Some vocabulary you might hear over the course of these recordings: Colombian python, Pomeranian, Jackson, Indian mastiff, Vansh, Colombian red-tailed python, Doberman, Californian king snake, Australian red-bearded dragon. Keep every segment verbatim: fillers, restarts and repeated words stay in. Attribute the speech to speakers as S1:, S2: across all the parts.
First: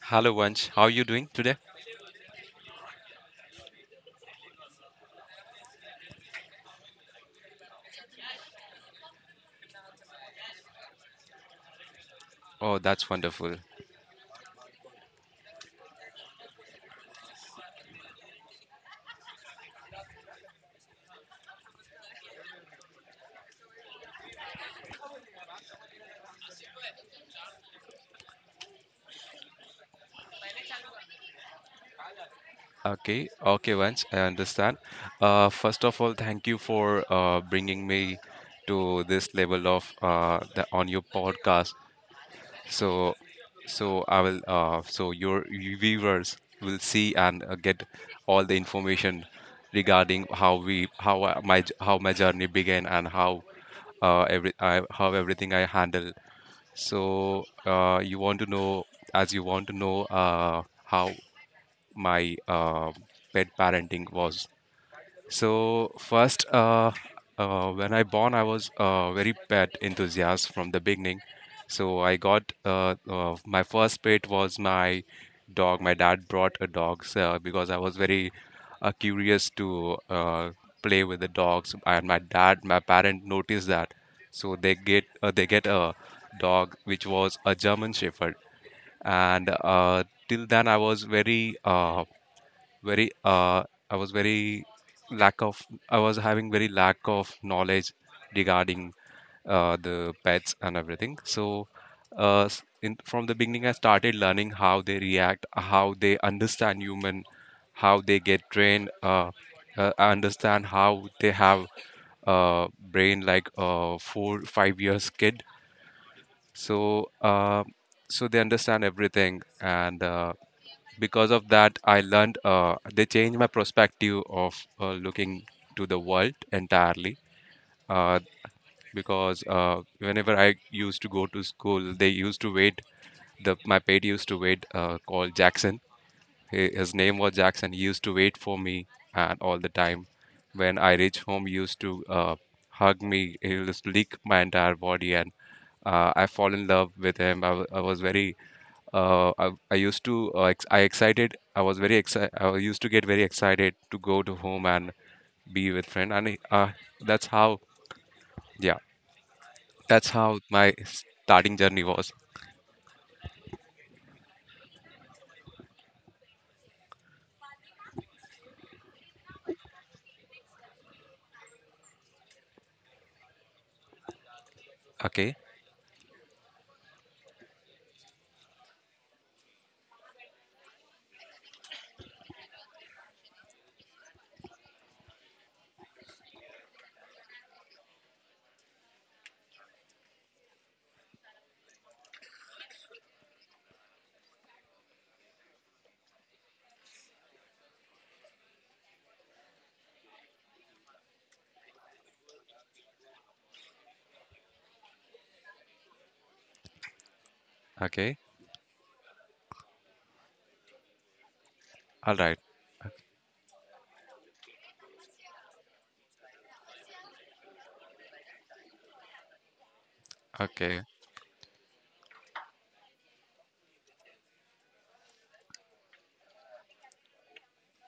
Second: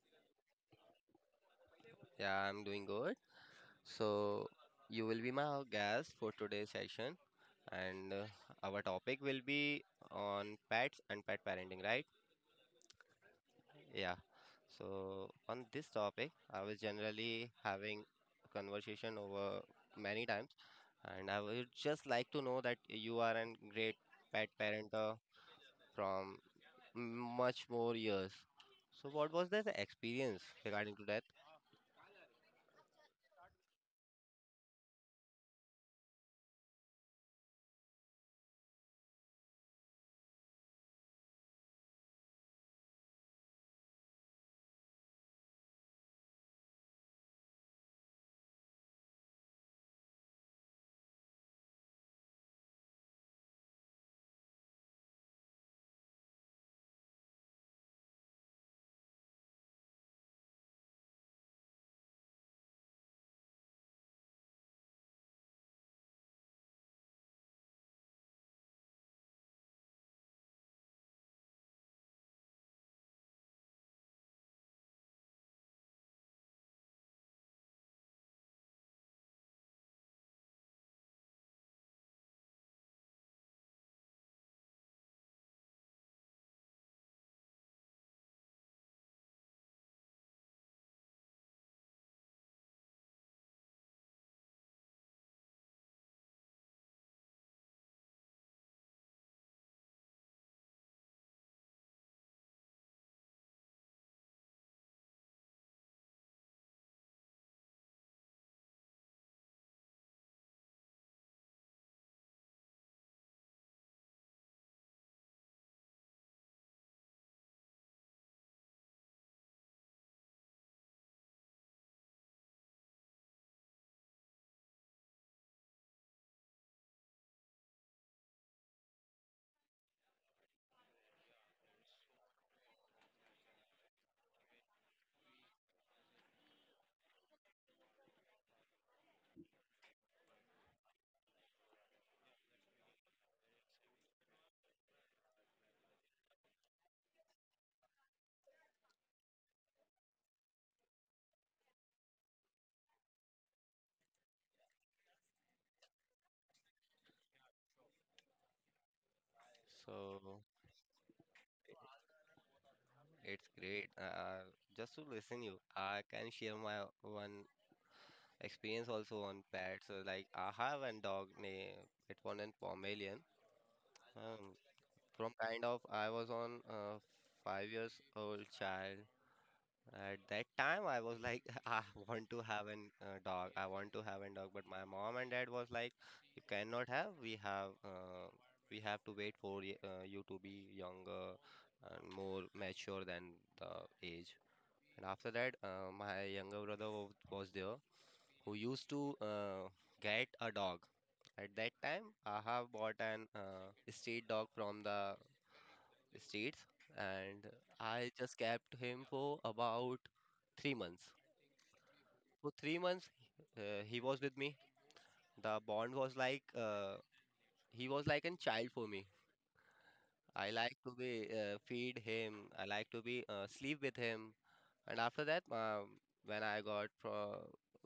S1: Hello, Vansh. How are you doing today?
S2: Yeah, I'm doing good. So, you will be my guest for today's session, and uh, our topic will be on pets and pet parenting, right?
S1: Oh, that's wonderful.
S2: Yeah. So, on this topic, I was generally having a conversation over many times, and I would just like to know that you are a great pet parenter from m- much more years. So, what was the experience regarding to that?
S1: Okay, okay, Vansh. I understand. Uh, first of all, thank you for uh, bringing me to this level of uh, the on your podcast. So, so I will. Uh, so your viewers will see and uh, get all the information regarding how we how I- my j- how my journey began and how uh, every I, how everything I handle. So uh, you want to know, as you want to know, uh, how my uh, pet parenting was. So first, uh, uh, when I born, I was uh, very pet enthusiast from the beginning. So I got uh, uh, my first pet was my dog. My dad brought a dog uh, because I was very uh, curious to uh, play with the dogs, and my dad my parent noticed that, so they get uh, they get a dog which was a German Shepherd. And uh, till then I was very uh, very uh, I was very lack of I was having very lack of knowledge regarding uh, the pets and everything. So, uh, s- in, from the beginning, I started learning how they react, how they understand human, how they get trained. Uh, uh, I understand how they have uh, brain like a four five years kid. So, uh, so they understand everything, and uh, because of that, I learned. Uh, they changed my perspective of uh, looking to the world entirely. Uh, because uh, whenever I used to go to school, they used to wait. The my pet used to wait, uh, called Jackson. He, his name was Jackson. He used to wait for me, and all the time, when I reach home, he used to uh, hug me. He used to lick my entire body, and uh, I fall in love with him. I, wa- I was very, uh, I, I used to, uh, ex- I excited. I was very excited. I used to get very excited to go to home and be with friend, and uh, that's how. Yeah. That's
S2: So.
S1: how my starting journey was.
S2: It's great. Uh, just to listen you, I can share my one experience also on pets. So like I have a dog named it one and Pomelian. Um, from
S1: Okay,
S2: kind of I was on uh, five years old child. At that time I was like I want to have an uh, dog. I want to have a dog. But my mom and dad was like, you cannot have. We have uh, we have to wait for y- uh, you to be younger and more mature than the age. And after that, uh, my younger brother wa- was there who used to uh, get a dog. At that time, I have bought an uh, street dog from the streets, and I
S1: okay,
S2: just kept him for about three months.
S1: all right,
S2: For three months, uh, he was with me. The bond was like uh, he was like a child for me. I like
S1: okay,
S2: to be uh, feed him. I like to be uh, sleep with him. And after that, um, when I got pro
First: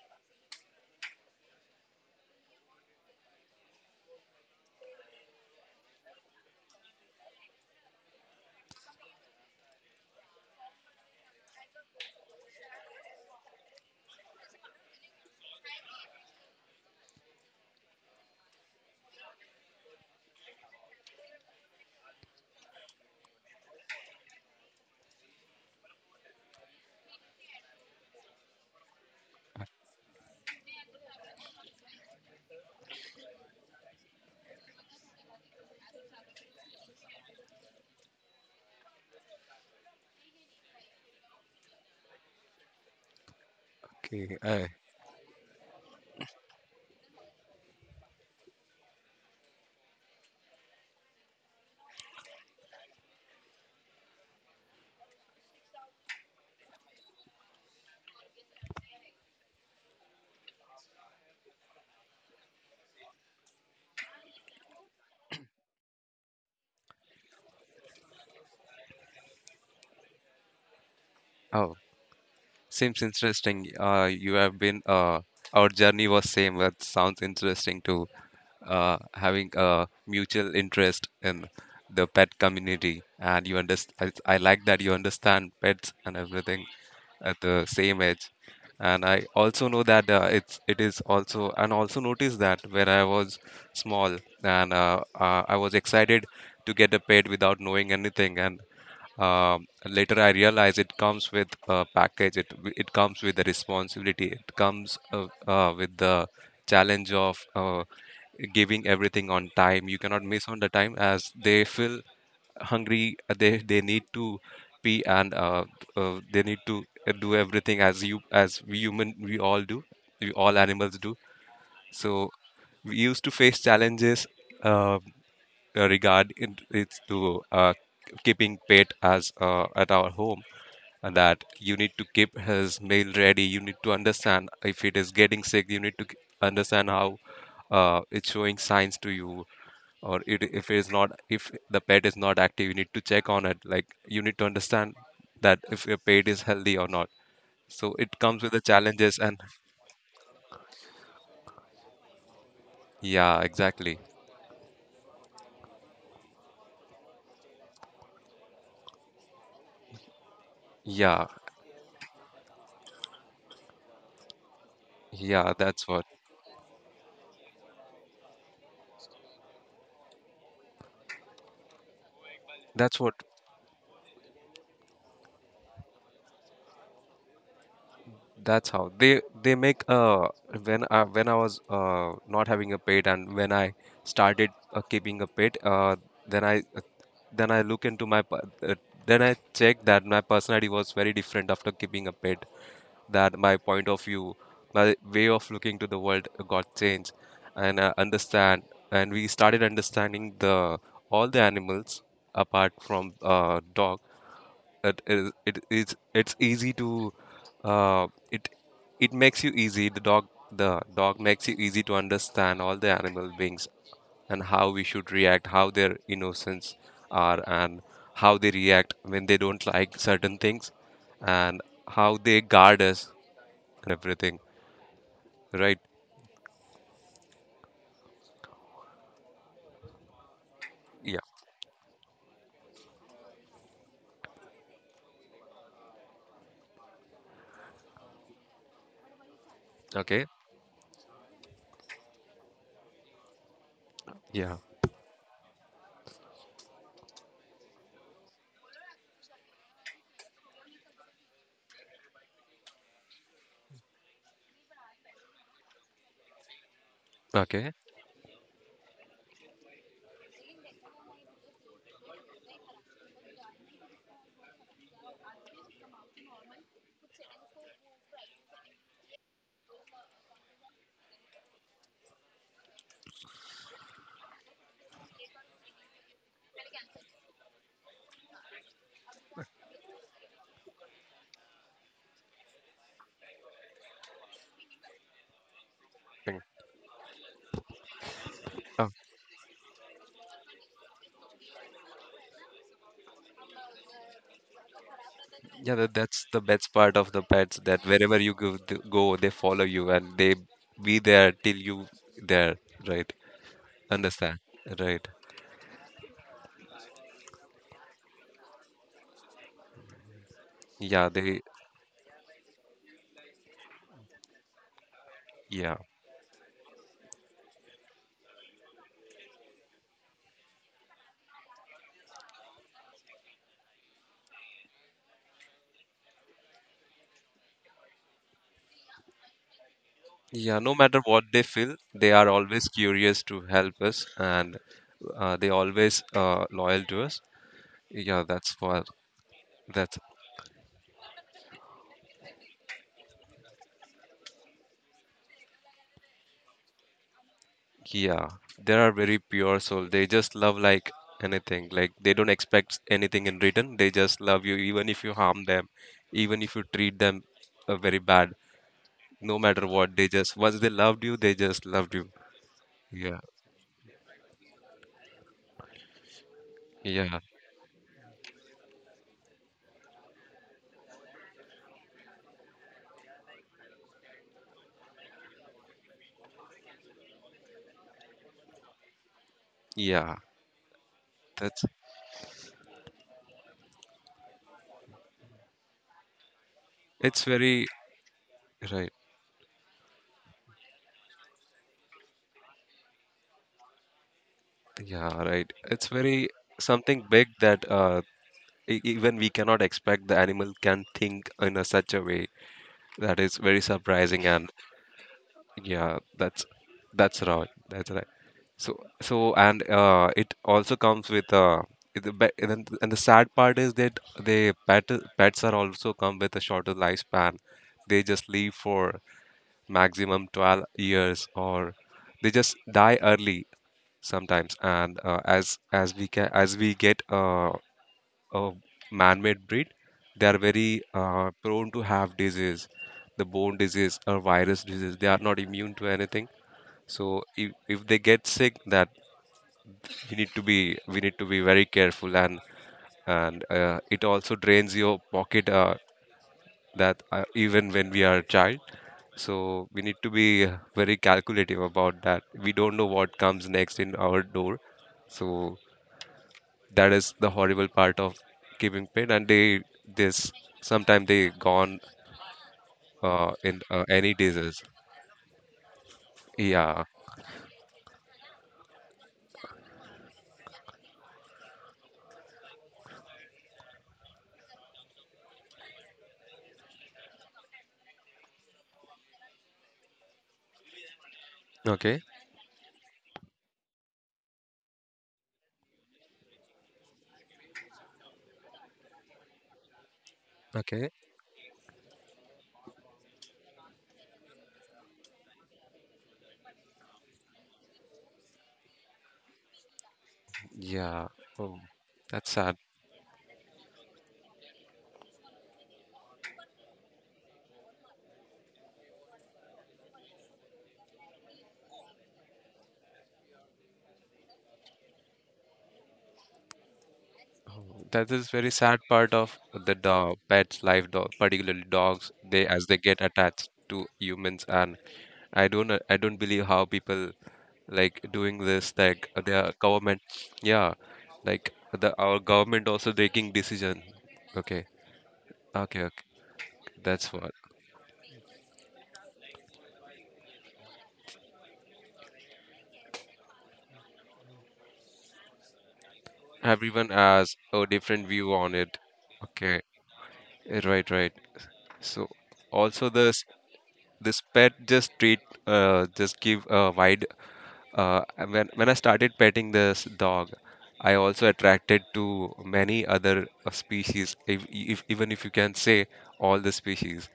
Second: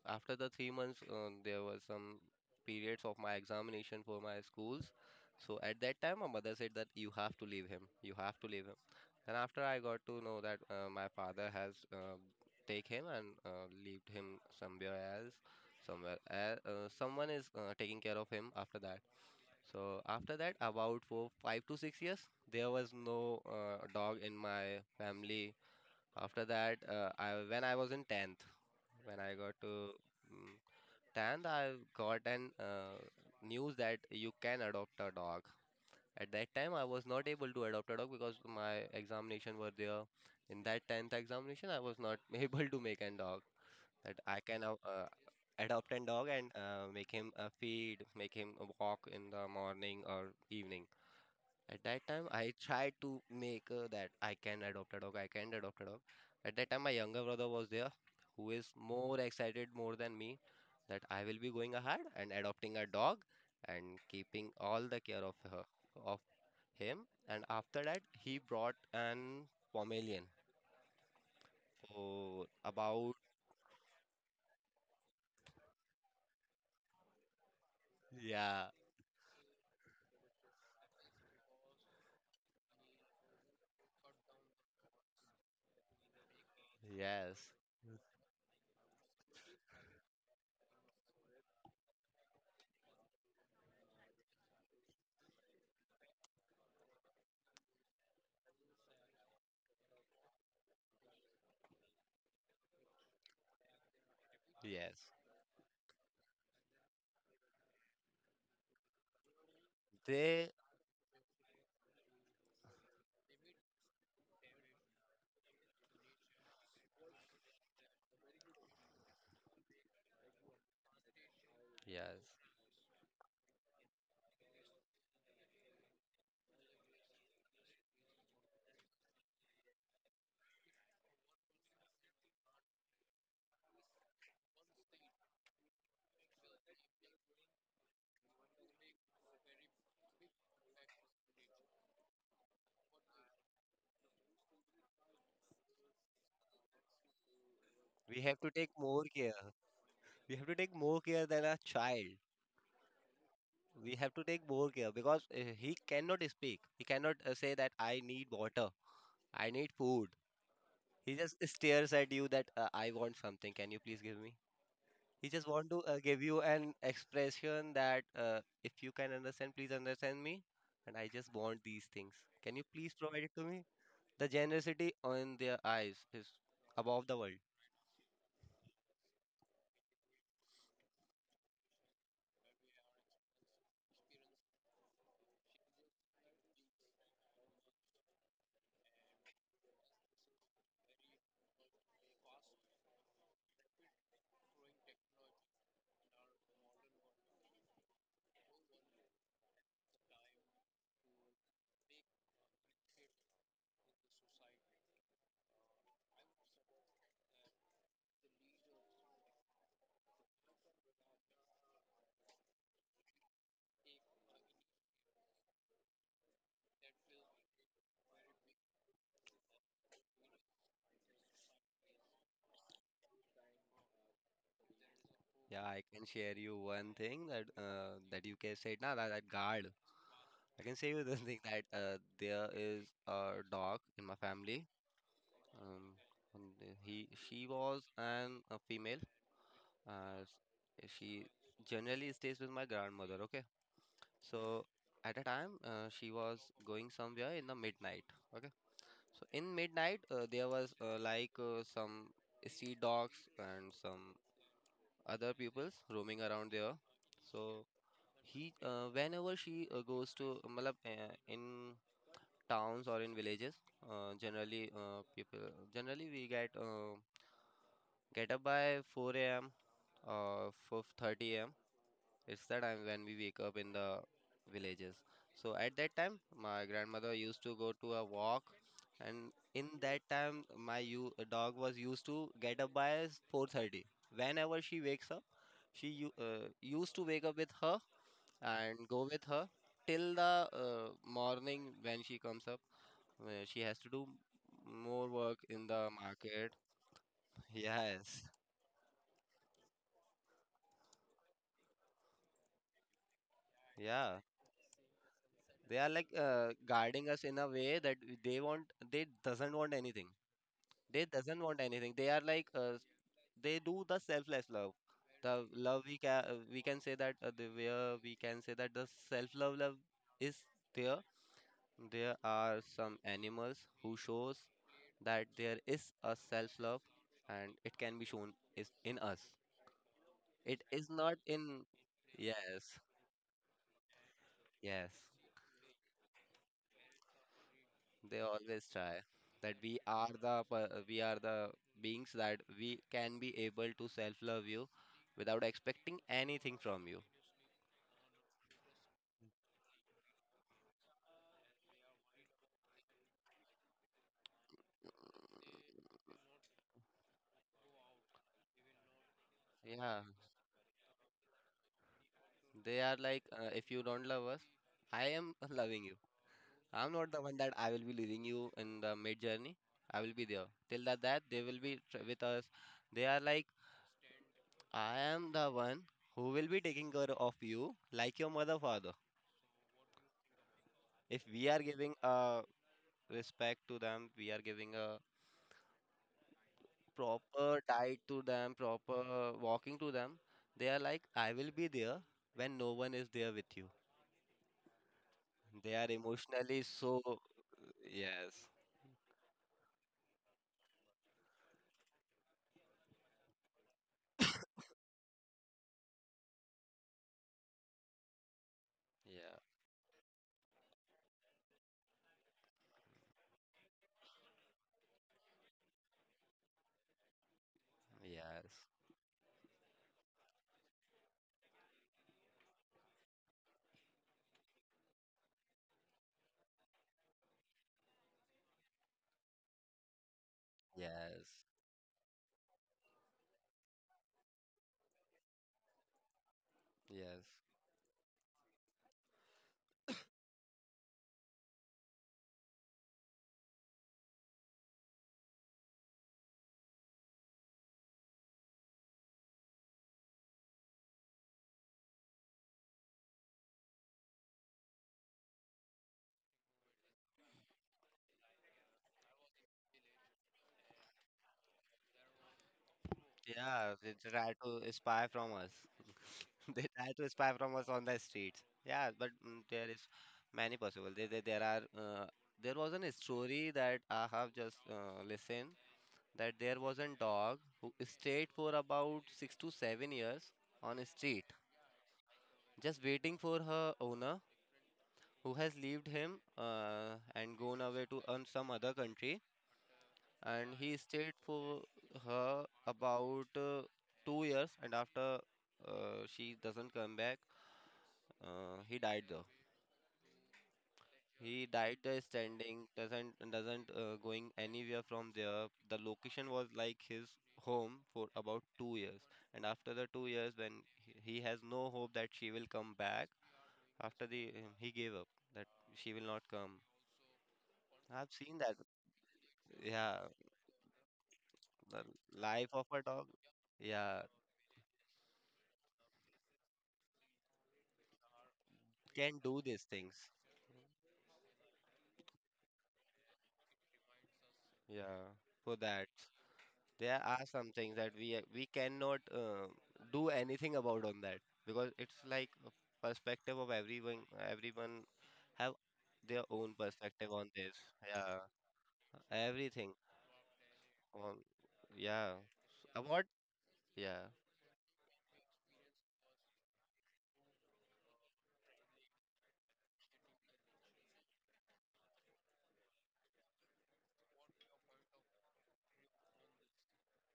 S2: after the three months, um, there was some periods of my examination for my schools. So at that time, my mother said that you have to leave him. You have to leave him. And after I got to know that uh, my father has uh, take him and uh, leave him somewhere else, somewhere el- uh, someone is uh, taking care of him after that. So after that, about for five to six years, there was no uh, dog in my family. After that, uh, I when I was in tenth, when I got to mm, tenth, I got an uh, news that you can adopt a dog. At that time, I was not able to adopt a dog because my examination were there. In that tenth examination, I was not able to make a dog. That
S1: okay.
S2: I can
S1: Uh,
S2: uh, uh, adopt a dog and uh, make him uh, feed, make him walk in the morning or evening. At that time, I tried to make uh, that I can adopt a dog, I can adopt a dog. At that time, my younger brother was there, who is more excited more than me that I will be going ahead and adopting a dog and keeping all the care of her, of him. And after that, he brought an Pomeranian
S1: oh,
S2: for
S1: Seems
S2: about,
S1: interesting. Uh, you have been. Uh, our journey was same. That sounds interesting too.
S2: yeah,
S1: Uh, having a mutual interest in the pet community, and you understand. I, I like that you understand pets and everything at
S2: yes,
S1: the same age. And i also know that uh, it's it is also and also noticed that where i was small. And uh, uh, i was excited to get a pet without knowing anything. And um, later I realized it comes with a package. It w- it comes with the responsibility. It comes,
S2: yes.
S1: uh, uh, with the challenge of uh, giving everything on time. You cannot miss
S2: They,
S1: on the time as they fill hungry. Uh, they they need to pee and uh, uh, they need to uh, do everything as you as we human we all do, we all animals do. So
S2: yes,
S1: we used to face challenges, uh, uh, regard in, it's to uh, keeping pet as uh, at our home. And that you need to keep his meal ready, you need to understand if it is getting sick, you need to k- understand how uh, it's showing signs to you, or it, if it is not, if the pet is not active, you need to check on it. Like you need to understand that if your pet is healthy or not. So it
S2: we have
S1: comes
S2: to
S1: with the
S2: take more
S1: challenges. And
S2: care. We have to take more care than a child.
S1: yeah,
S2: We
S1: exactly.
S2: have to take more care because uh, he cannot speak. He cannot uh, say that I need water, I need food. He
S1: Yeah,
S2: just stares at you that uh, I want something. Can you please give me? He just
S1: yeah,
S2: want to
S1: that's
S2: uh,
S1: what,
S2: give you an expression that uh, if you can understand, please understand me. And I just want these things. Can you please
S1: that's what.
S2: provide it to me? The generosity on their eyes is above the world.
S1: That's how they they make uh, when I when I was uh, not having a pet, and when I started uh, keeping a pet uh, then I then I look into my per- uh, then I check that my personality was very different after keeping a pet, that my point of view, my way of looking to the world got changed, and I understand. And we started understanding the all the animals apart from uh, dog. It is it is it's easy to uh, it it makes you easy. The dog the dog makes you easy to understand all the animal beings and how we should react, how their innocence are, and how they react when they don't like certain things, and how they guard us and everything,
S2: Yeah,
S1: right?
S2: I can share you one thing that uh, that you can say, nah, that, that guard. I can say you the
S1: Yeah.
S2: thing that uh, there is a dog in my family. Um, and uh, he she was an a female. Uh, s-
S1: Okay.
S2: uh, she generally stays with my grandmother. Okay,
S1: Yeah.
S2: so at a time uh, she was going somewhere in the midnight. Okay, so in midnight uh, there was uh, like uh, some street dogs and some other peoples roaming around there. So
S1: Okay.
S2: he uh, whenever she uh, goes to, uh, matlab, uh, in towns or in villages. Uh, generally, uh, people generally we get uh, get up by four a m or four thirty a m. It's the time when we wake up in the villages. So at that time, my grandmother used to go to a walk, and in that time, my u dog was used to get up by four thirty. Whenever she wakes up, she u
S1: Think-
S2: uh, used to wake up with her and
S1: Oh,
S2: go with her till the uh, morning when she comes up where she has to do m- more work in
S1: yeah,
S2: the
S1: that, that's the
S2: market.
S1: best part of the pets that wherever
S2: Yes.
S1: you go, th- go, they follow you and they be there till you there, right?
S2: Yeah.
S1: Understand? Right.
S2: They are like uh, guarding us in a way that they want they doesn't want anything. They
S1: Yeah,
S2: doesn't
S1: they,
S2: want anything. They are like uh, they do the selfless love. The
S1: yeah.
S2: love we can we can say that uh, the where we can say that the self love love is there. There are some animals who shows that there is a self love and it can be shown is in us.
S1: Yeah,
S2: It
S1: no
S2: is
S1: matter
S2: not
S1: what they
S2: in.
S1: feel, they are always
S2: Yes,
S1: curious to help us, and
S2: yes.
S1: uh, they always uh, loyal to us.
S2: They
S1: Yeah, that's
S2: always
S1: what,
S2: try that we
S1: that's.
S2: are the per- we are the beings that we can be able to self-love you without expecting anything from you.
S1: Yeah, they are very pure soul. They just love like anything. Like they don't expect anything in return. They just love you, even if you harm them, even if you treat them uh, very bad. No matter what,
S2: Yeah,
S1: they just once they loved you, they just loved you.
S2: they are
S1: Yeah,
S2: like uh, if you don't love us, I am loving you. I'm not
S1: yeah,
S2: the one that I will be leaving you in the mid journey. I will be there till that that they will be tr- with us. They are like, I am the one who will be taking care of you like your mother father.
S1: yeah.
S2: If we are
S1: That's
S2: giving a respect to them, we are giving a
S1: It's
S2: proper
S1: very
S2: diet to them,
S1: right.
S2: proper walking to them. They are like, I will be there when no one is there with you.
S1: Yeah, right.
S2: They are
S1: It's very
S2: emotionally so.
S1: something big that uh,
S2: Yes.
S1: e- even we cannot expect the animal can think in a such a way, that is very surprising. And yeah, that's that's right. That's right. So so
S2: Yeah.
S1: and uh, it also comes with uh, the be- and then th- and the sad part is that they pet pets are also come with a shorter lifespan. They just live
S2: Yes,
S1: for maximum twelve years, or they just die early sometimes. And uh, as as we can as we get uh, a man-made breed, they are very uh,
S2: yes,
S1: prone to have disease, the bone disease or virus disease. They are not immune to anything.
S2: yes.
S1: So if, if they get sick, that you need to be we need to be very careful. And and uh, it also drains your pocket, uh, that uh, even when we are a child. So we need to be uh, very calculative about that, we don't know what comes next in our door. So that is the horrible part of keeping pet. And they this sometimes they gone uh, in
S2: Yeah,
S1: uh,
S2: they
S1: any
S2: try to
S1: disease.
S2: spy from us, they
S1: Yeah.
S2: try to spy from us on the streets. Yeah, but mm, there is many possible. There, there, there are uh, there was an story that I have just uh, listened that there was a dog who stayed for about six to seven years on a street,
S1: Okay,
S2: just waiting for her owner who has left him uh, and gone away to um, some other country. And he
S1: okay.
S2: stayed for her about uh, two years, and after uh, she doesn't come back, uh, he died though.
S1: Yeah.
S2: He
S1: Oh,
S2: died there
S1: that's sad.
S2: standing, doesn't doesn't uh, going anywhere from there. The location was like his home for about two years, and after the two years, when he, he has no hope that she will come back, after the uh, he gave up that she will not come.
S1: Oh, that
S2: I've
S1: is
S2: seen
S1: very
S2: that.
S1: sad part of the
S2: Yeah,
S1: dog, pets' life, dog, particularly
S2: the
S1: dogs. They
S2: life of
S1: as they
S2: a
S1: get
S2: dog.
S1: attached to
S2: Yeah,
S1: humans, and I don't, uh, I don't believe how people like doing this. Like
S2: can do
S1: their
S2: these
S1: government,
S2: things.
S1: yeah, like the our government also taking decision. Okay,
S2: Yeah, for
S1: okay,
S2: that.
S1: okay.
S2: There
S1: That's
S2: are
S1: what,
S2: some things that we we cannot uh, do anything about on that because it's like a perspective of everyone everyone have their own
S1: everyone
S2: perspective on
S1: has
S2: this.
S1: a different
S2: Yeah,
S1: view on it. Okay,
S2: everything
S1: eh, right, right.
S2: on.
S1: So
S2: Yeah. Uh,
S1: also
S2: what
S1: the
S2: yeah,
S1: this pet just treat uh, just give a wide uh, when when I started petting this dog, I also attracted to many other uh, species, if, if even if you can say all the species.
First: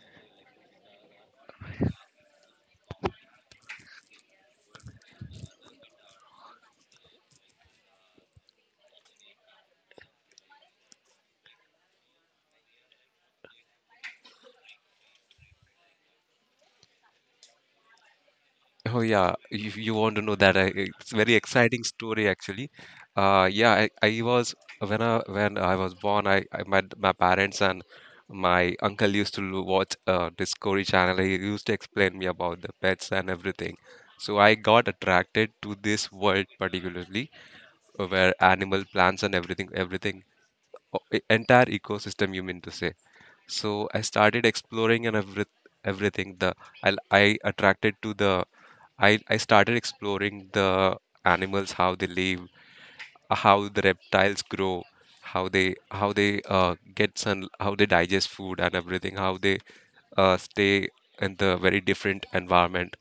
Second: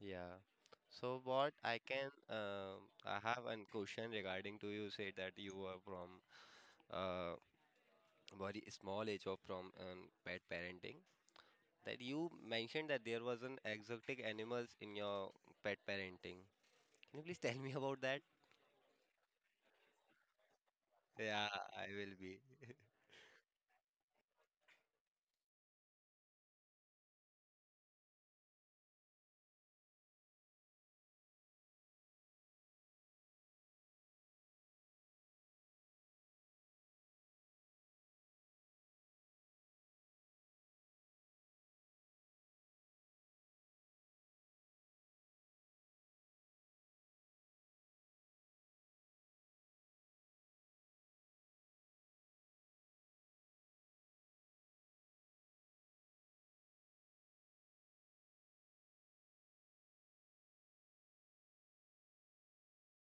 S2: yeah. So what I can, um I have a question regarding to you said that you were from uh very small age or from um, pet parenting that you mentioned that there was an exotic animals in your pet parenting. Can you please tell me about that?
S1: Oh yeah, you, you want to know that? I, it's a very
S2: Yeah,
S1: exciting
S2: I will
S1: story
S2: be.
S1: actually. Uh, yeah, I, I was when I when I was born, I, I met my parents, and my uncle used to lo- watch uh, Discovery Channel. He used to explain me about the pets and everything. So I got attracted to this world particularly, uh, where animal, plants, and everything, everything, o- e- entire ecosystem, you mean to say. So I started exploring and every, everything. The I, I attracted to the I, I started exploring the animals, how they live, uh, how the reptiles grow, how they how they uh, get sun, how they digest food and everything, how they uh, stay in the very different environment.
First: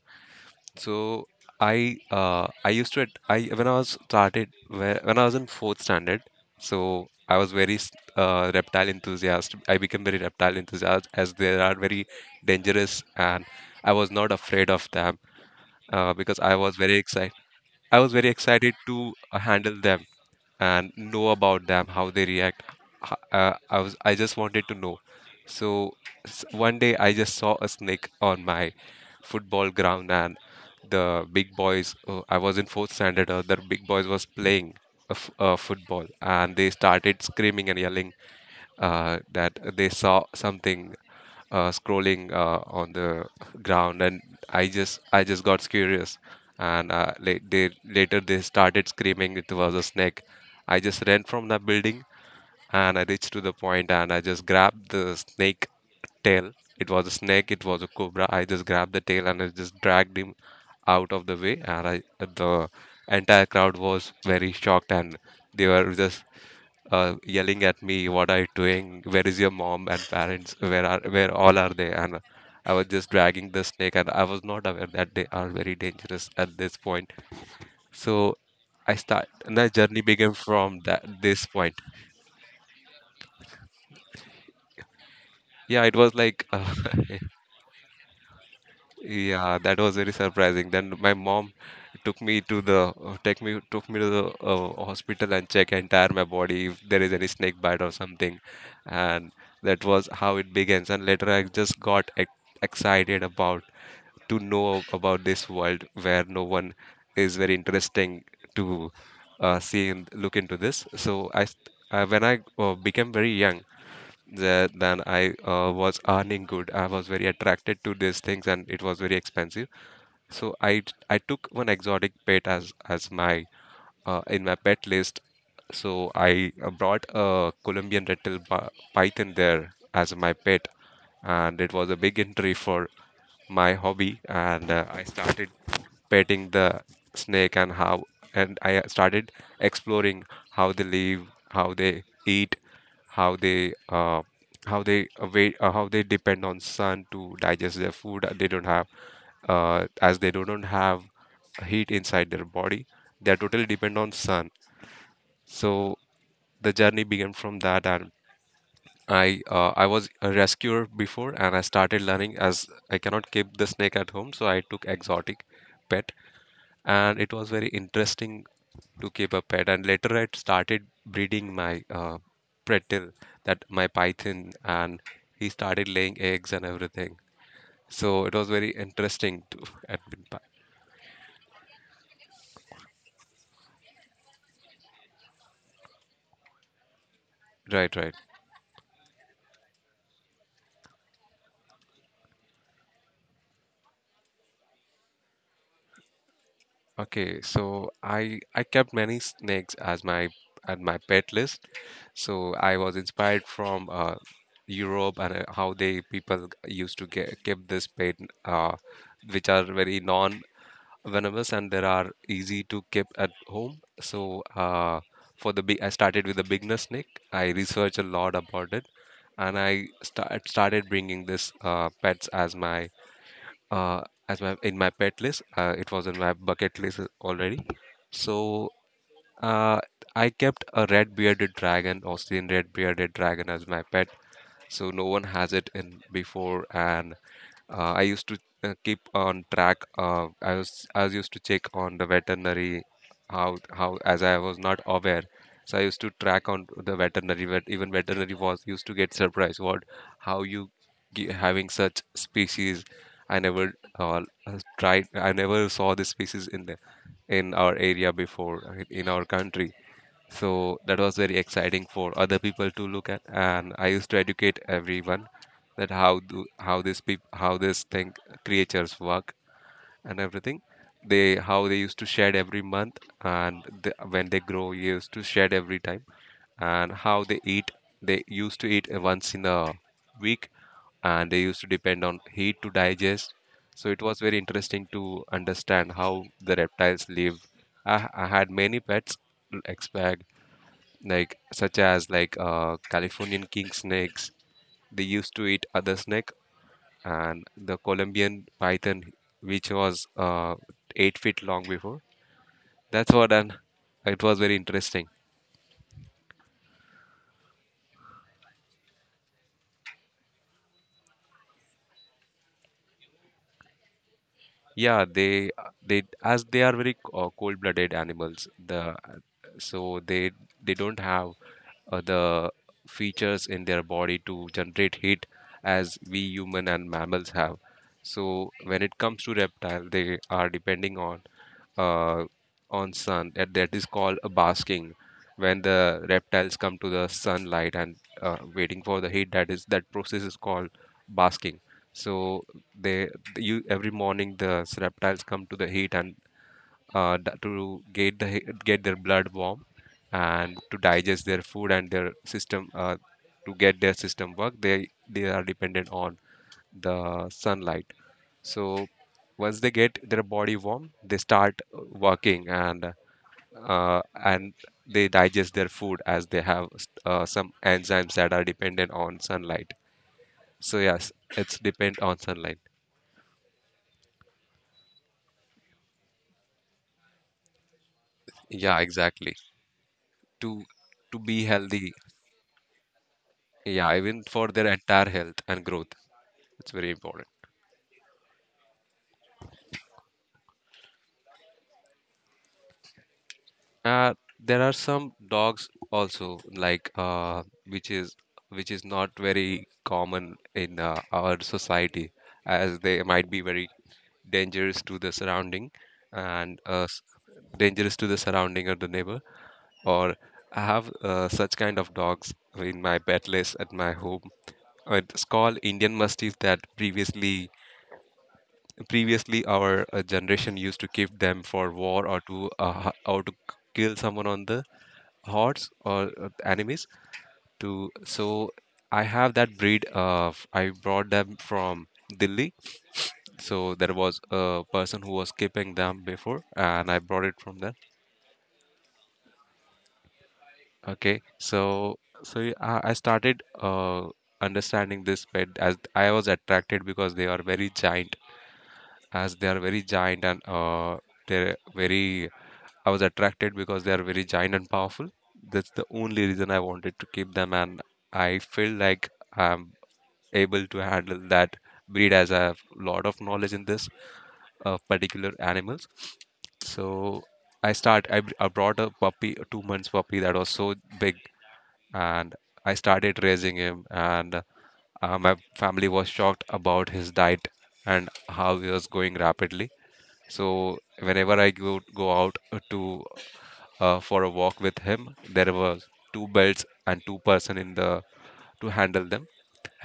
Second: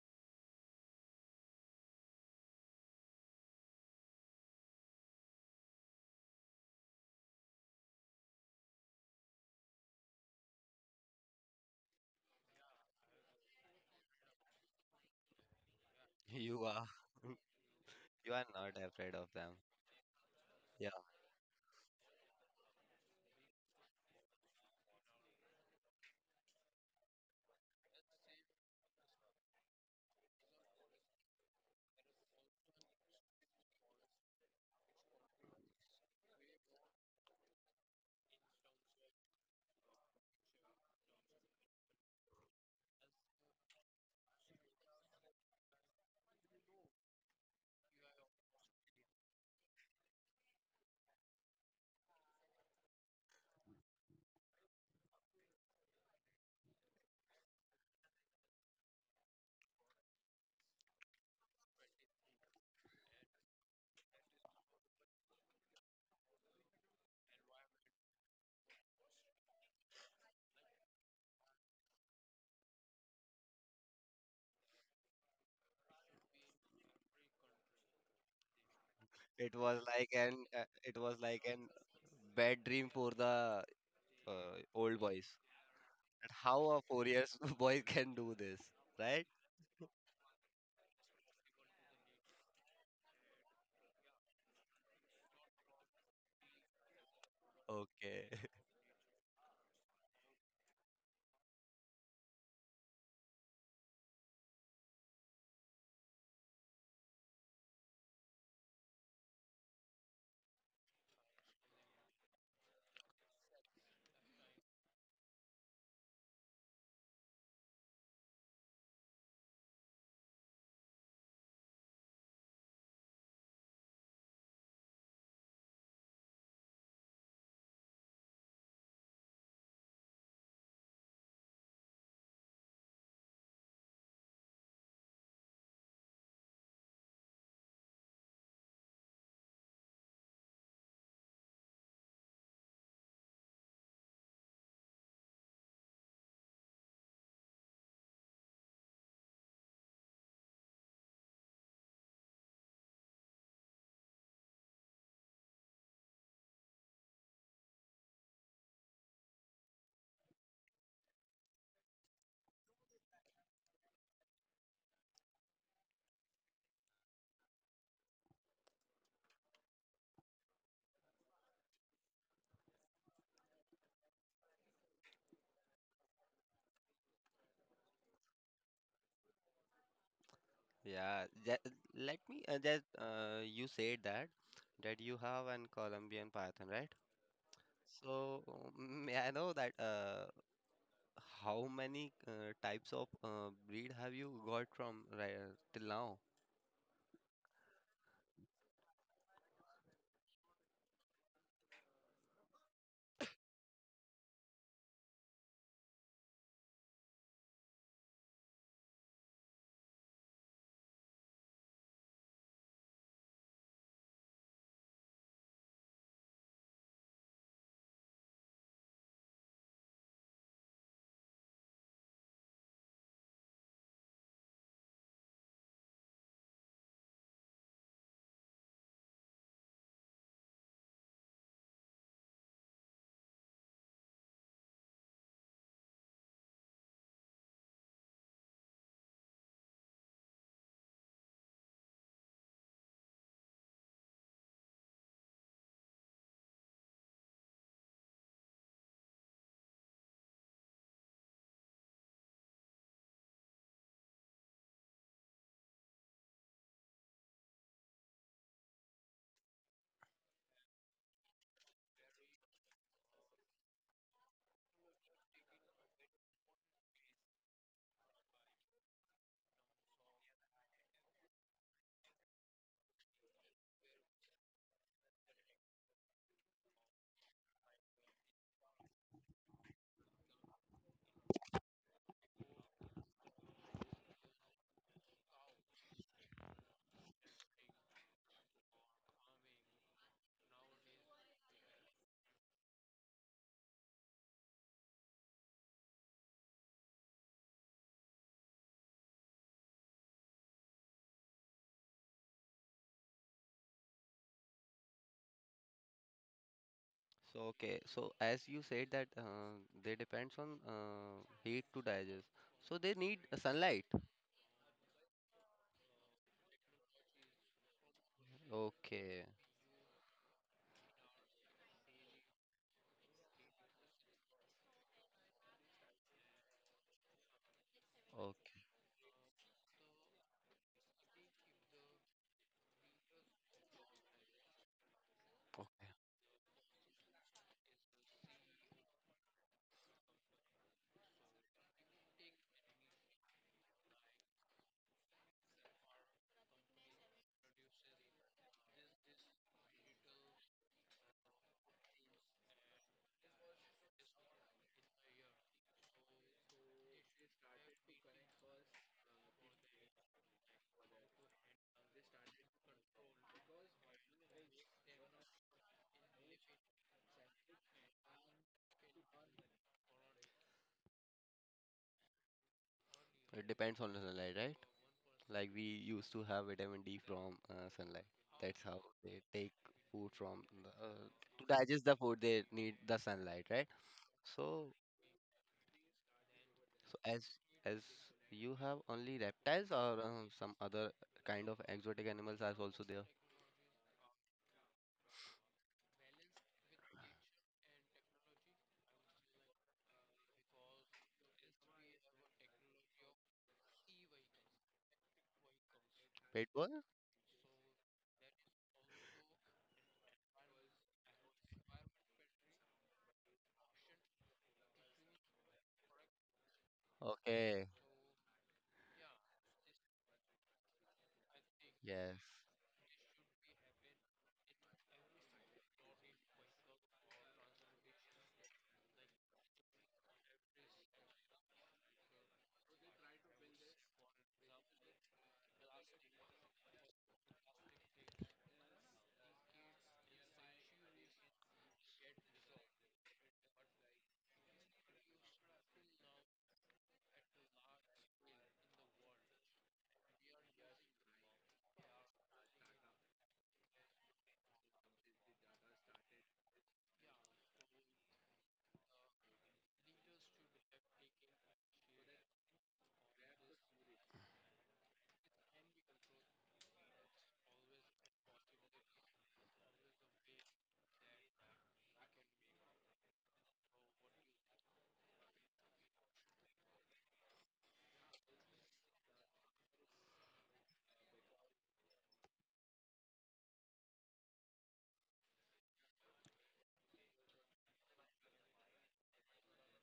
S1: So I uh, I used to at- I when I was started whe- when I was in fourth standard, so I was very s- uh, reptile enthusiast. I became very reptile enthusiast, as they are very dangerous, and I was not afraid of them uh, because I
S2: You
S1: was
S2: are
S1: very excited. I was very
S2: you are
S1: excited
S2: not
S1: to
S2: afraid of
S1: uh,
S2: them.
S1: handle them
S2: Yeah.
S1: and know about them, how they react. H- Uh, I was I just wanted to know. So s- one day I just saw a snake on my football ground, and the big boys. Uh, I was in fourth standard. Uh, the big boys was playing a f- uh, football, and they started screaming and yelling uh, that they saw something uh, scrolling uh, on the ground. And I just I just got curious, and uh, la- they later they started screaming it was a snake. I just ran from the building, and I reached to the point, and I just grabbed the snake tail. It was a snake. It was a cobra. I just grabbed the tail, and I just dragged him out of the way. And I, the entire crowd was very shocked, and they were just uh, yelling at me, "What are you doing? Where is your mom and parents? Where are where all are they?" And I was just dragging the snake, and I was not aware that they are very dangerous at this point. So I start,
S2: It
S1: and the
S2: was
S1: journey
S2: like
S1: began
S2: an uh,
S1: from
S2: it was
S1: that
S2: like
S1: this
S2: an
S1: point.
S2: bad dream for the uh, old boys.
S1: Yeah, it was
S2: That
S1: like
S2: How
S1: uh,
S2: a four years boy can do this, right?
S1: Yeah, that was very surprising. Then my mom took me to the uh, take me took me to the uh, hospital and check entire my body if there is any snake bite or
S2: Okay.
S1: something, and that was how it begins. And later I just got ex excited about to know about this world where no one is very interesting to uh, see and look into this. So I, st- uh, when I uh, became very young, the, then I uh, was earning good. I was very attracted to these things, and it was very expensive. So I I took one exotic pet as as my uh, in my pet list. So I uh, brought a Colombian red-tailed pi- python there as my pet, and it was a big entry for my hobby. And uh, I started petting the snake and how and I uh, started exploring how they live, how they eat, how they uh, how they uh, wait, uh, how they depend on sun to digest their food. uh, They don't have uh, as they do not have heat inside their body. They are totally dependent on sun. So the journey began from that, and I uh, I was a rescuer before, and I started learning as I cannot keep the snake at home, so I took exotic pet, and it was very interesting to keep a pet. And later I started breeding my uh, pretil, that my python, and he started laying eggs and everything. So it was very interesting to admit.
S2: Yeah. That, let me uh, just uh, You said that that you have an Colombian python, right?
S1: Right, right.
S2: So, mm, may I know that uh, How many uh, types of uh, breed have you got from right, till now?
S1: Okay, so I I kept many snakes as my at my pet list. So I was inspired from uh, Europe and uh, how they people used to get, keep this pet, uh, which are very non-venomous and they are easy to keep at home. So uh, for the big, I started with the beginner snake. I researched a lot about it, and I start, started bringing this uh, pets as my uh, as my in my pet list. Uh, it was in my bucket list already. So uh, I kept a red-bearded dragon, Australian red-bearded dragon, as my pet. So no one has it in before, and uh, I used to uh, keep on track. Uh, I was I was used to check on the veterinary how how as I was not aware. So I used to track on the veterinary. Vet, even veterinary was used to get surprised. What how you ge- having such species? I never uh, tried. I never saw this species in the in our area before uh, in our country. So that was very exciting for other people to look at, and I used to educate everyone that how do how this peop how this thing creatures work and everything. They how they used to shed every month, and the, when they grow, they used to shed every time, and how they eat. They used to eat once in a week, and they used to depend on heat to digest. So it was very interesting to understand how the reptiles live. I, I had many pets, like like such as like uh, Californian king snakes. They used to eat other snake, and the Colombian python, which was uh, eight feet long before. That's what, and it was very interesting.
S2: So okay, so as you said that uh, they depends on uh, heat to digest. So they need uh, sunlight.
S1: Yeah, they they as they are very uh, cold-blooded animals. The
S2: Okay,
S1: so they they don't have uh, the features in their body to generate heat as we human and mammals have. So
S2: okay,
S1: when it comes to reptile, they are depending on uh, on sun that, that is called a basking when
S2: okay.
S1: the reptiles come to the sunlight and uh, waiting for the heat that is that process is called basking so they you every morning the s- reptiles come to the heat and uh, d- to get the he- get their blood warm and to digest their food and their system uh, to get their system work they they are dependent on the sunlight so once they get their body warm, they start walking and uh, and they digest their food as they have uh, some enzymes that are dependent on sunlight. So yes, it's depend on sunlight.
S2: It depends on the sunlight, right? Like we used to have vitamin D from uh, sunlight. That's
S1: Yeah,
S2: how they
S1: exactly.
S2: take food from
S1: To
S2: the, uh,
S1: to be
S2: to digest
S1: healthy,
S2: the food. They need the sunlight, right?
S1: yeah, even for their
S2: So
S1: entire health and growth, it's very
S2: So
S1: important.
S2: as as you have only reptiles or um, some other kind of exotic animals are also there?
S1: Uh, there are some dogs also like uh, which is which is not very common in uh, our society as they might be very dangerous to the surrounding
S2: Pit
S1: and uh,
S2: bull?
S1: s- dangerous to the surrounding or the neighbor or I have uh, such kind of dogs in my pet list at my home. Uh, it's called Indian mustiff that previously
S2: Okay.
S1: previously our uh, generation used to keep them for war or
S2: Yes.
S1: to uh, h- or to k- kill someone on the hordes or uh, enemies to so I have that breed of I brought them from Delhi, so there was a person who was keeping them before and I brought it from there. Okay, so so y- i, I started uh, understanding this pet as I was attracted because they are very giant as they are very giant and uh, they're very I was attracted because they are very giant and powerful. That's the only reason I wanted to keep them and I feel like I'm able to handle that breed as I have a lot of knowledge in this of particular animals. So I start. I, br- I brought a puppy, a two months puppy that was so big, and I started raising him. And uh, my family was shocked about his diet and how he was going rapidly. So whenever I go go out uh, to uh, for a walk with him, there was two belts and two person in the to handle them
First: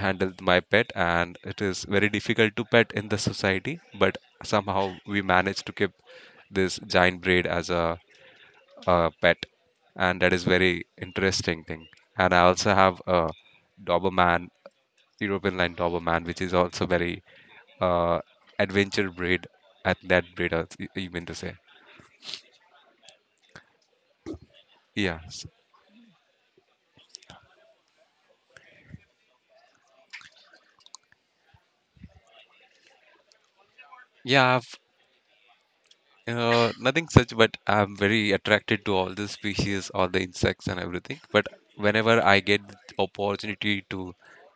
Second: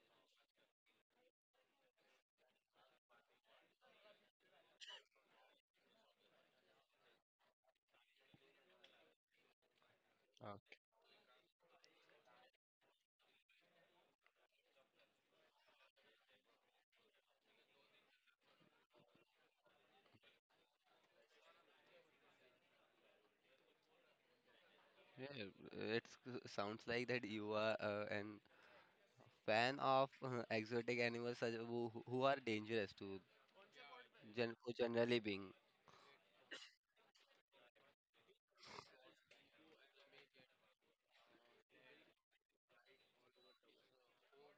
S1: handle my pet and it is very difficult to pet in the society but somehow we managed to keep this giant braid as a, a pet and that is very
S2: Okay.
S1: interesting thing. And I also have a doberman, european line doberman which is also very uh adventure breed at that breed I was- you mean to say yeah
S2: Yeah,
S1: s-
S2: it sounds like that you are uh, an fan of uh, exotic animals such- who who who are dangerous to gen
S1: yeah
S2: who generally being.
S1: Uh, nothing such, but I'm very attracted to all the species, all the insects and everything. But whenever I get the opportunity to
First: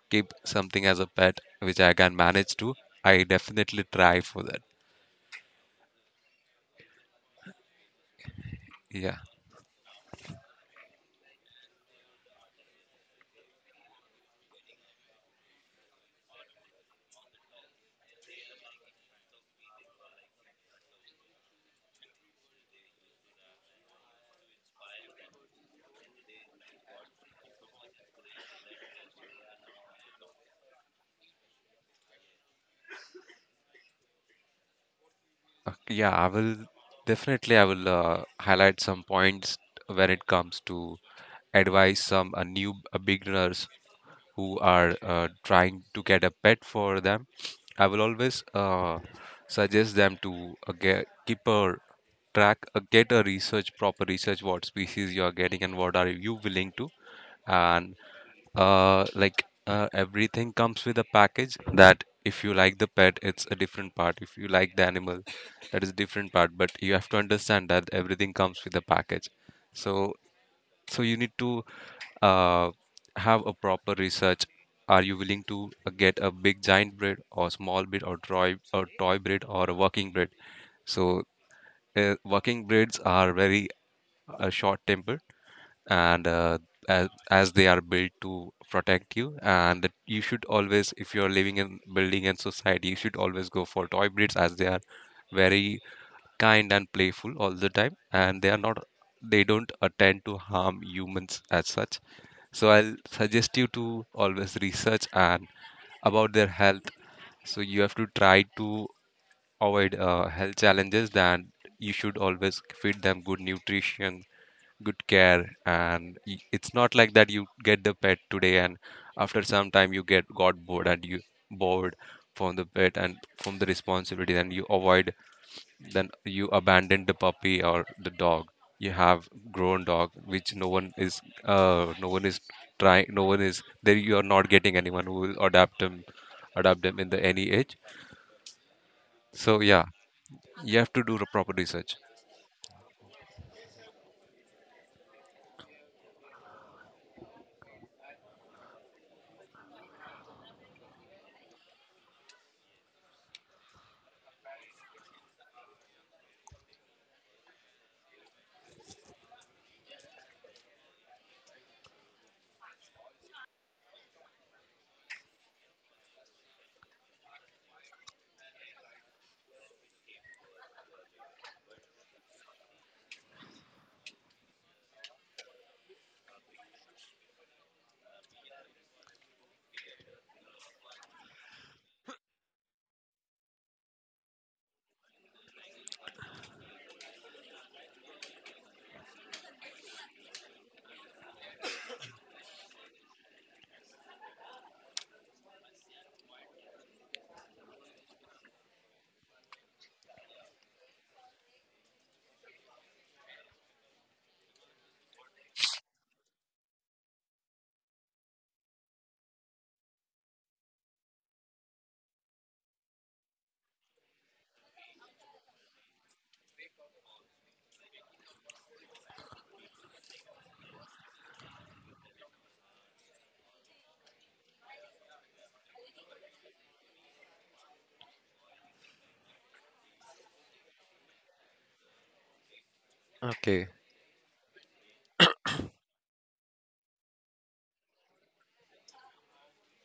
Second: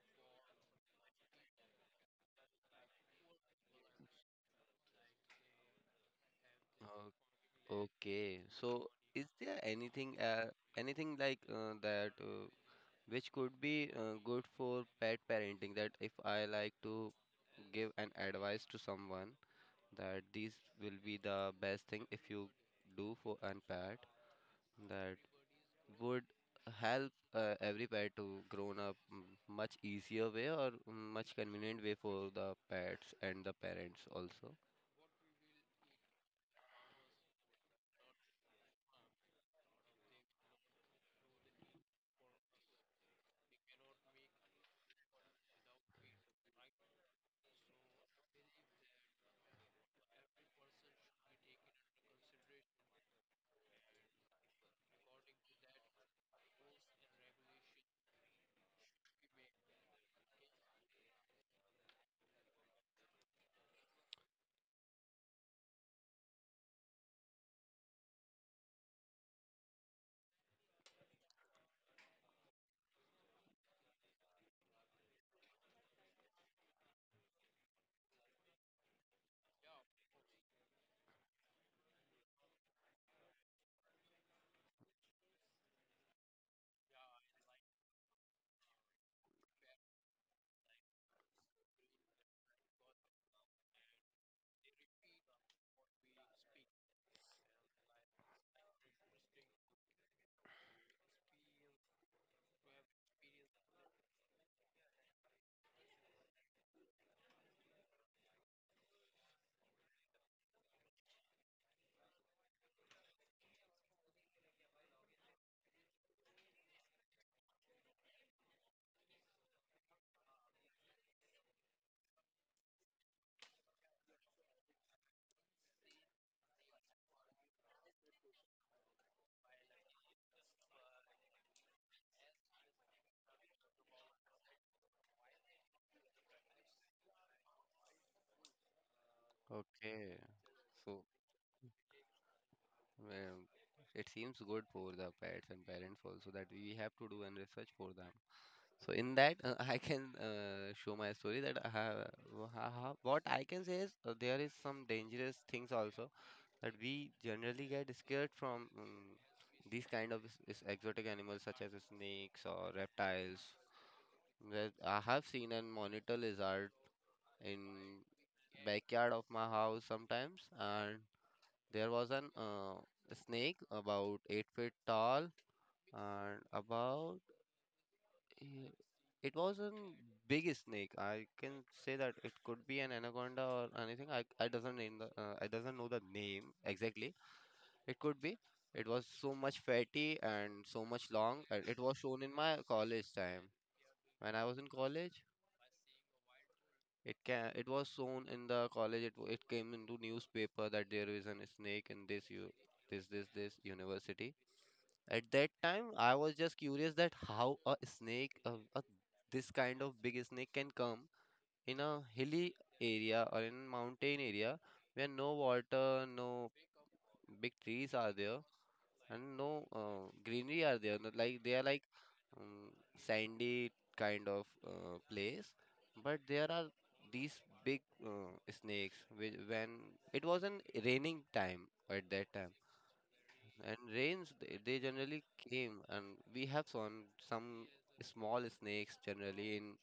S1: keep something as a pet, which I can manage to, I definitely try for that.
S2: O- Okay. So
S1: Yeah,
S2: is there anything uh, anything like uh, that? Uh, which could be uh, good for pet parenting that if I like to give an advice to someone that these will be the best thing if you do for an pet that would help uh, every pet to grown up mm, much easier way or mm, much convenient way for the pets and the parents also.
S1: okay, yeah, I will definitely I will uh, highlight some points when it comes to advise some uh, new uh, beginners who are uh, trying to get a pet for them. I will always uh, suggest them to uh, get keep a track uh, get a research proper research what species you are getting and what are you willing to and uh, like uh, everything comes with a package that if you like the pet it's a different part if you like the animal that is a different part but you have to understand that everything comes with a package so so you need to uh, have a proper research are you willing to uh, get a big giant breed or small breed or toy or toy breed or a working breed so uh, working breeds are very uh, short tempered and uh, as, as they are built to protect you and that you should always if you're living in building and society you should always go for toy breeds as they are very kind and playful all the time and they are not they don't attend to harm humans as such so I'll suggest you to always research and about their health so you have to try to avoid uh, health challenges then you should always feed them good nutrition good care and y- it's not like that you get the pet today and after some time you get got bored and you bored from the pet and from the responsibility and you avoid then you abandon the puppy or the dog you have grown dog which no one is uh no one is trying no one is there you are not getting anyone who will adapt them adapt them in the any age so yeah
S2: Okay
S1: you have to
S2: so
S1: do the proper research.
S2: um, it seems good for the pets and parents also that we have to do an research for them. So in that, uh, I can uh, show my story that I have, wha- ha- ha- what I can say is uh, there is some dangerous things also that we generally get scared from um, these kind of s- s- exotic animals such as snakes or reptiles. Where I have seen and monitor lizard in backyard of my house sometimes, and there was an uh, snake about eight feet tall and about eh, it was a big snake. I can say that it could be an anaconda or anything. I I doesn't name the uh, I doesn't know the name exactly. It could be. It was so much fatty and so much long. and it was shown in my college time when I was in college. It can it was shown in the college. It w- it came into newspaper that there is an snake in this you this this this university. At that time, I was just curious that how a snake a, a this kind of big snake can come in a hilly area or in mountain area where no water, no big trees are there, and no uh, greenery are there. no- Like they are like um, sandy kind of uh, place, but there are these big uh, snakes. Which when it was an raining time at that time,
S1: Okay,
S2: and rains they, they generally came, and we have seen some small snakes generally in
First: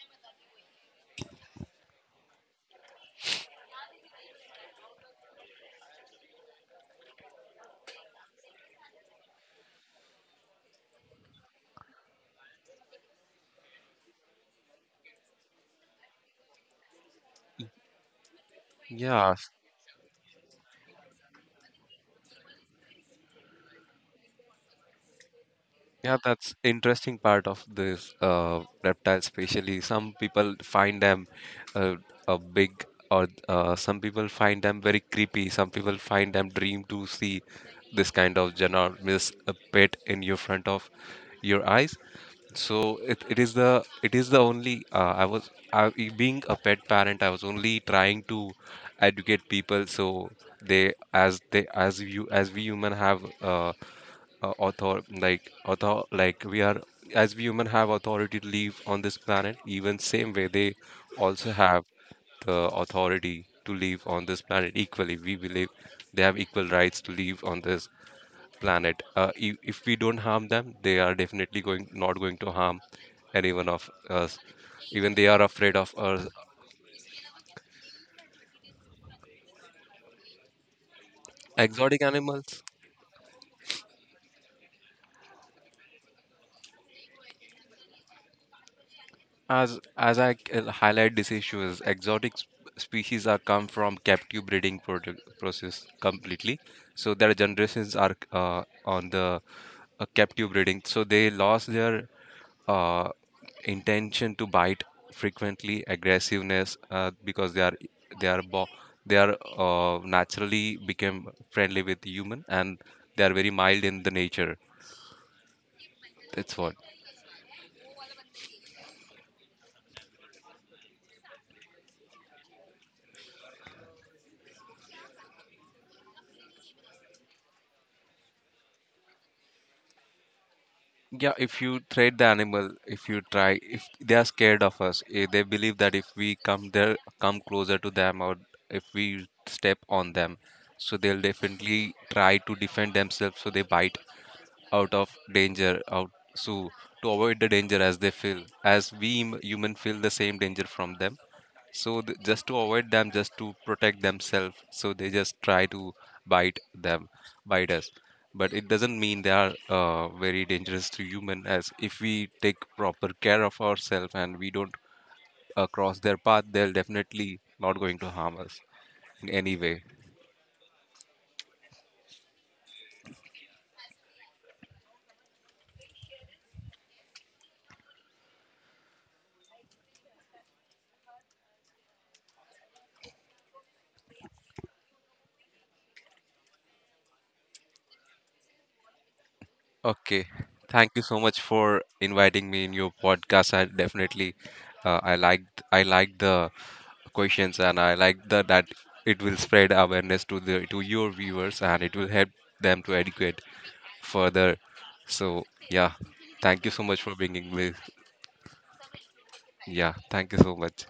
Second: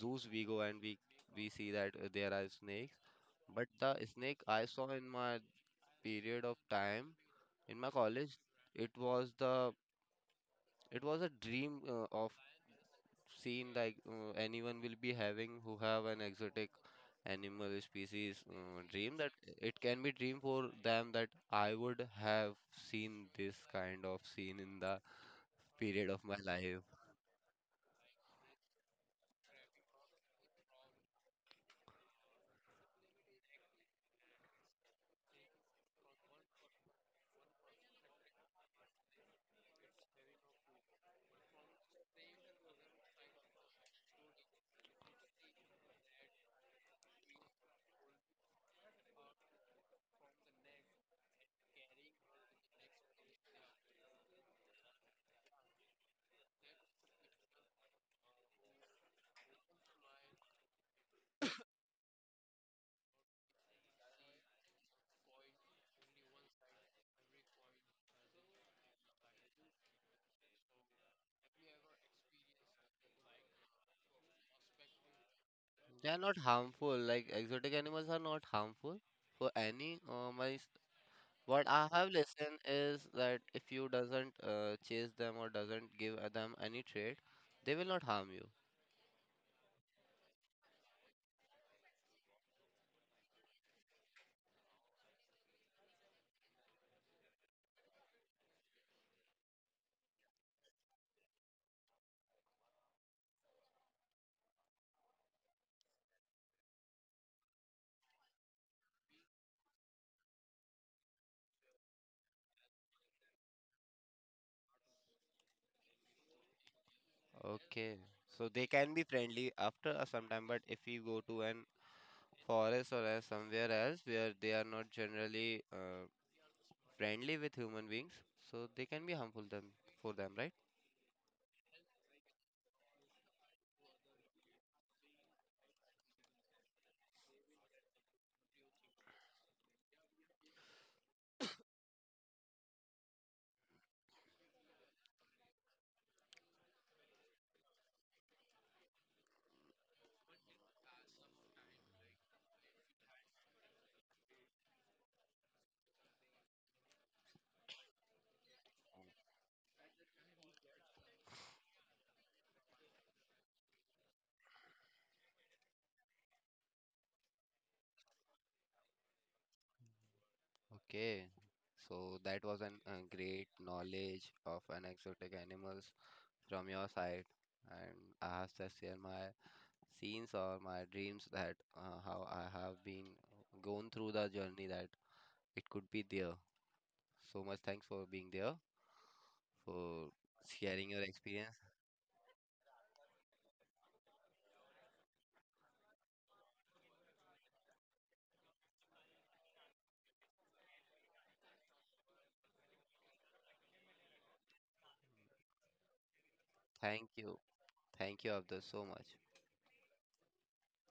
S2: zoos we go and we we see that uh, there are snakes but the snake I saw in my period of time in my college, it was the it was a dream uh, of seeing like uh, anyone will be having who have an exotic animal species uh, dream that
S1: yeah.
S2: it can be dream for them that I would have seen this kind of scene in the period
S1: Yeah,
S2: of my
S1: that's
S2: life.
S1: interesting part of this uh, reptile, especially some people find them uh, a big or uh, some people find them very creepy. Some people find them dream to see this kind of ginormous uh, pet in your front of your eyes. So it, it is the it is the only uh, I was I, being a pet parent, I was only trying to educate people so they as they as you as we human have uh, uh, author like author like we are as we human have authority to live on this planet even same way they also have the authority to live on this planet equally we believe they have equal rights to live on this planet uh, if, if we don't harm them they are definitely going not going to harm anyone of us even they are afraid of
S2: They are
S1: uh,
S2: not harmful. Like exotic animals are not harmful for any. Uh, my What I
S1: exotic
S2: have listened
S1: animals.
S2: is that if you doesn't uh, chase them or doesn't give uh, them any trade, they will not harm you.
S1: As as I c- highlight this issue is exotic sp- species are come from captive breeding product process completely. So their generations are uh, on the uh, captive breeding. So they lost their uh, intention to bite frequently, aggressiveness uh, because they are they are bo- they are uh, naturally became friendly with human and they are very mild in the nature. That's what.
S2: Okay, so they can be friendly after a some time, but if you go to an forest or a somewhere else where they are not generally uh, friendly with human beings, so they can be harmful them for them, right?
S1: Yeah, if you trade the animal, if you try, if they are scared of us, eh, they believe that if we come there, come closer to them, or if we step on them, so they'll definitely try to defend themselves. So they bite out of danger, out so to avoid the danger as they feel, as we hum- human feel the same danger from them so th- just to avoid them just to protect themselves so they just try to bite them bite us but it doesn't mean they are uh, very dangerous to human as if we take proper care of ourselves and we don't uh, cross their path they're definitely not going to harm us in any way.
S2: Okay, so that was an uh, great knowledge of an exotic animals from your side, and I have just shared my scenes or my dreams that uh, how I have been going through the journey that it could be there. So much thanks for being there, for
S1: Okay,
S2: sharing
S1: thank
S2: your
S1: you so much
S2: experience.
S1: for inviting me in your podcast. I definitely uh, i liked I liked the questions and I like the, that it will spread awareness to the to your viewers and it will help them to educate further, so yeah, thank you so much
S2: Thank
S1: for
S2: you.
S1: bringing this.
S2: Thank you, Abdul, so much.
S1: Yeah, thank you so much.